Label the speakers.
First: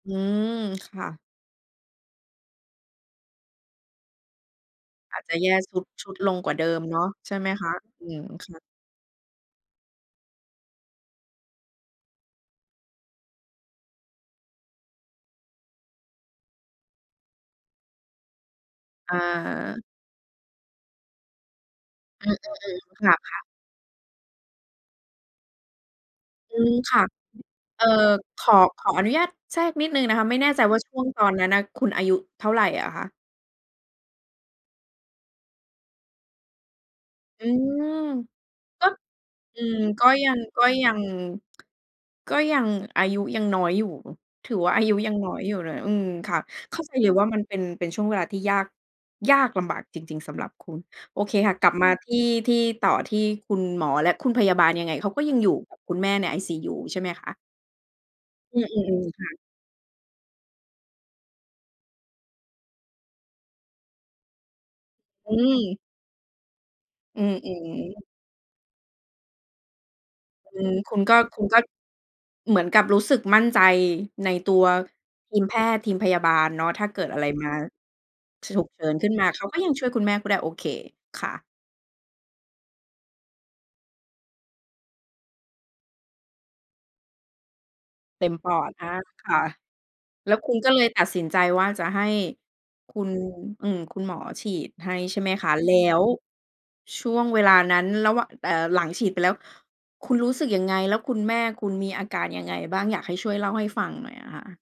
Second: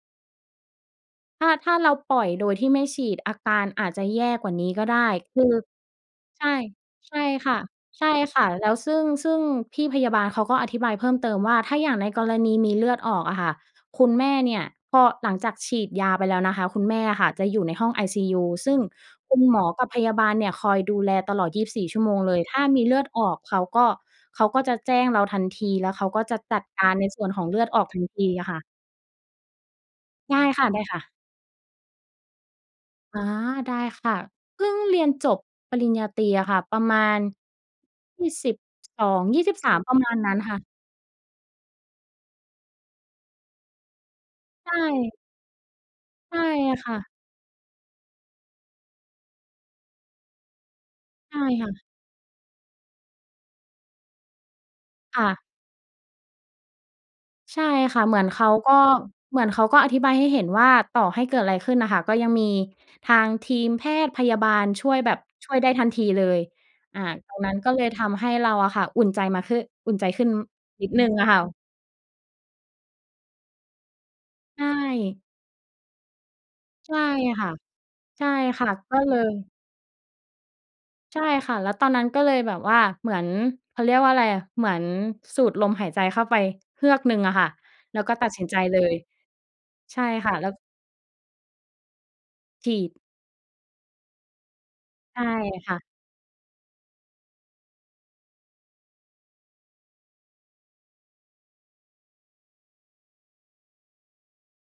Speaker 1: อืม ค่ะ
Speaker 2: ถ้า ถ้าเราปล่อยโดยที่ไม่ฉีดอาการอาจจะแย่กว่านี้ก็ได้
Speaker 1: อาจจะ
Speaker 2: ค
Speaker 1: แ
Speaker 2: ื
Speaker 1: ย่
Speaker 2: อ
Speaker 1: ทรุด ชุดลง
Speaker 2: ใช
Speaker 1: กว่า
Speaker 2: ่
Speaker 1: เดิมเนาะ
Speaker 2: ใช่
Speaker 1: ใช่ไหม
Speaker 2: ค่ะ
Speaker 1: คะ? อ
Speaker 2: ใ
Speaker 1: ื
Speaker 2: ช่
Speaker 1: ม
Speaker 2: ค่
Speaker 1: ค
Speaker 2: ะ
Speaker 1: ่ะ
Speaker 2: แล้วซึ่ง ซึ่งพี่พยาบาลเขาก็อธิบายเพิ่มเติมว่า ถ้าอย่างในกรณีมีเลือดออกอะค่ะ คุณแม่เนี่ยพอหลังจากฉีดยาไปแล้วนะคะ คุณแม่อะค่ะจะอยู่ในห้องไอซียู ซึ่ง
Speaker 1: อ
Speaker 2: คุณหมอก
Speaker 1: า
Speaker 2: ับพยาบาลเนี่ยคอยดูแลตลอด 24 ชั่วโมง
Speaker 1: อื
Speaker 2: เลย ถ
Speaker 1: ม
Speaker 2: ้ามีเล
Speaker 1: ๆ
Speaker 2: ือ
Speaker 1: ๆ
Speaker 2: ดอ
Speaker 1: ค
Speaker 2: อ
Speaker 1: ่
Speaker 2: ก
Speaker 1: ะ ๆ
Speaker 2: เขาก็ เขาก็จะแจ้งเราทันที แล้วเขาก็จะจ
Speaker 1: อื
Speaker 2: ัด
Speaker 1: ม
Speaker 2: กา
Speaker 1: ค
Speaker 2: ร
Speaker 1: ่ะ
Speaker 2: ในส่วนของเลือดอ
Speaker 1: เอ่
Speaker 2: อ
Speaker 1: อ
Speaker 2: กทันที
Speaker 1: ข
Speaker 2: ค
Speaker 1: อ
Speaker 2: ่ะ
Speaker 1: ขออนุญาตแทรกนิดหนึ่งนะคะ
Speaker 2: ไ
Speaker 1: ไม
Speaker 2: ด
Speaker 1: ่
Speaker 2: ้
Speaker 1: แน่ใ
Speaker 2: ค
Speaker 1: จว่าช่
Speaker 2: ่ะ
Speaker 1: ว
Speaker 2: ๆ
Speaker 1: งตอนนั้นน่ะ คุณอายุเท่าไรอะคะ?
Speaker 2: อา ได้ค่ะ เพิ่งเรียนจบปริญญาตรีอะค่ะ ประมาณ
Speaker 1: อืม
Speaker 2: ยี่สิบ
Speaker 1: ก็
Speaker 2: สองยี่สิ
Speaker 1: อ
Speaker 2: บ
Speaker 1: ื
Speaker 2: สา
Speaker 1: ม
Speaker 2: ม ประ
Speaker 1: ก
Speaker 2: ม
Speaker 1: ็
Speaker 2: าณ
Speaker 1: ย
Speaker 2: น
Speaker 1: ั
Speaker 2: ั้น
Speaker 1: ง
Speaker 2: ค่
Speaker 1: ก
Speaker 2: ะ
Speaker 1: ็ยัง ก็ยังอายุยังน้อยอยู่ ถือว
Speaker 2: ใช
Speaker 1: ่าอายุยั
Speaker 2: ่
Speaker 1: งน้อยอยู่เลย อืม ค
Speaker 2: ใ
Speaker 1: ่
Speaker 2: ช
Speaker 1: ะ
Speaker 2: ่
Speaker 1: เข้า
Speaker 2: ค
Speaker 1: ใจ
Speaker 2: ่ะ
Speaker 1: เลยว่ามันเป็น เป็นช่วงเวลาที่ ยาก ยากลำบากจริง ๆ สำหรับคุณ โอเค
Speaker 2: ใช่
Speaker 1: ค่ะ
Speaker 2: ค
Speaker 1: ก
Speaker 2: ่
Speaker 1: ลับ
Speaker 2: ะ
Speaker 1: มาที่ ที่ต่อที่คุณหมอและคุณพยาบาลยังไงเขาก
Speaker 2: ค
Speaker 1: ็
Speaker 2: ่
Speaker 1: ยัง
Speaker 2: ะ
Speaker 1: อยู่กับคุณแม่ในไอซียู ใช่ไหมคะ?
Speaker 2: ใช่ค่ะ เหมือนเขา
Speaker 1: อื
Speaker 2: ก็
Speaker 1: อ ๆ ๆ ค่ะ
Speaker 2: เหมือนเขาก็อธิบายให้เห็นว่า ต่อให้เกิดอะไรขึ้นน่ะค่ะ ก็ยังมีทางทีมแพทย์พยาบาลช่วยแบบ
Speaker 1: อื
Speaker 2: ช่วยได้
Speaker 1: ม
Speaker 2: ทันทีเลย อา
Speaker 1: อื
Speaker 2: ตรงนั้น
Speaker 1: ม
Speaker 2: ก็เลยท
Speaker 1: ๆ
Speaker 2: ำให้เราอะค่ะอุ่นใจมาขึ อุ่นใจขึ้น
Speaker 1: อืม
Speaker 2: นิ
Speaker 1: ค
Speaker 2: ด
Speaker 1: ุ
Speaker 2: หน
Speaker 1: ณ
Speaker 2: ึ่
Speaker 1: ก
Speaker 2: ง
Speaker 1: ็
Speaker 2: อะค
Speaker 1: ค
Speaker 2: ่
Speaker 1: ุณ
Speaker 2: ะ
Speaker 1: ก็ เหมือนกับรู้สึกมั่นใจในตั
Speaker 2: ใช
Speaker 1: ว
Speaker 2: ่
Speaker 1: ทีมแพทย์ทีมพยาบาลเนาะ ถ้า
Speaker 2: ใช
Speaker 1: เก
Speaker 2: ่
Speaker 1: ิดอะไร
Speaker 2: ค
Speaker 1: ม
Speaker 2: ่
Speaker 1: า
Speaker 2: ะ ใช่
Speaker 1: ฉ
Speaker 2: ค
Speaker 1: ุ
Speaker 2: ่
Speaker 1: ก
Speaker 2: ะ
Speaker 1: เฉิ
Speaker 2: ก
Speaker 1: น
Speaker 2: ็
Speaker 1: ขึ้
Speaker 2: เล
Speaker 1: นมา
Speaker 2: ย
Speaker 1: เค้าก็ยังช่วยคุณแม่คุณได้ โอเค
Speaker 2: ใช
Speaker 1: ค
Speaker 2: ่
Speaker 1: ่ะ
Speaker 2: ค่ะ แล้วตอนนั้นก็เลยแบบว่า เหมือน เขาเรียกว่าอะไรอะ เหมือนสูดลมหายใจเข้าไปเฮือกหนึ่งอะค่ะ แล้วก็ต
Speaker 1: เต
Speaker 2: ั
Speaker 1: ็
Speaker 2: ด
Speaker 1: ม
Speaker 2: สิน
Speaker 1: ป
Speaker 2: ใจ
Speaker 1: อด
Speaker 2: เล
Speaker 1: อ
Speaker 2: ย
Speaker 1: า ค่ะ
Speaker 2: ใช่ค
Speaker 1: แล
Speaker 2: ่ะ
Speaker 1: ้ว
Speaker 2: แล้
Speaker 1: คุ
Speaker 2: ว
Speaker 1: ณก็เลยตัดสินใจว่า จะให้
Speaker 2: ฉีด
Speaker 1: คุณ อือ คุณหมอฉีดให้ใ
Speaker 2: ใ
Speaker 1: ช
Speaker 2: ช
Speaker 1: ่
Speaker 2: ่
Speaker 1: ไหมคะ? แ
Speaker 2: ค่
Speaker 1: ล
Speaker 2: ะ
Speaker 1: ้วช่วงเวลานั้นระหวะ เอ่อ หลังฉีดไปแล้ว คุณรู้สึกยังไง? แล้วคุณแม่คุณมีอาการยังไงบ้าง? อยากให้ช่วยเล่าให้ฟังหน่อยอะค่ะ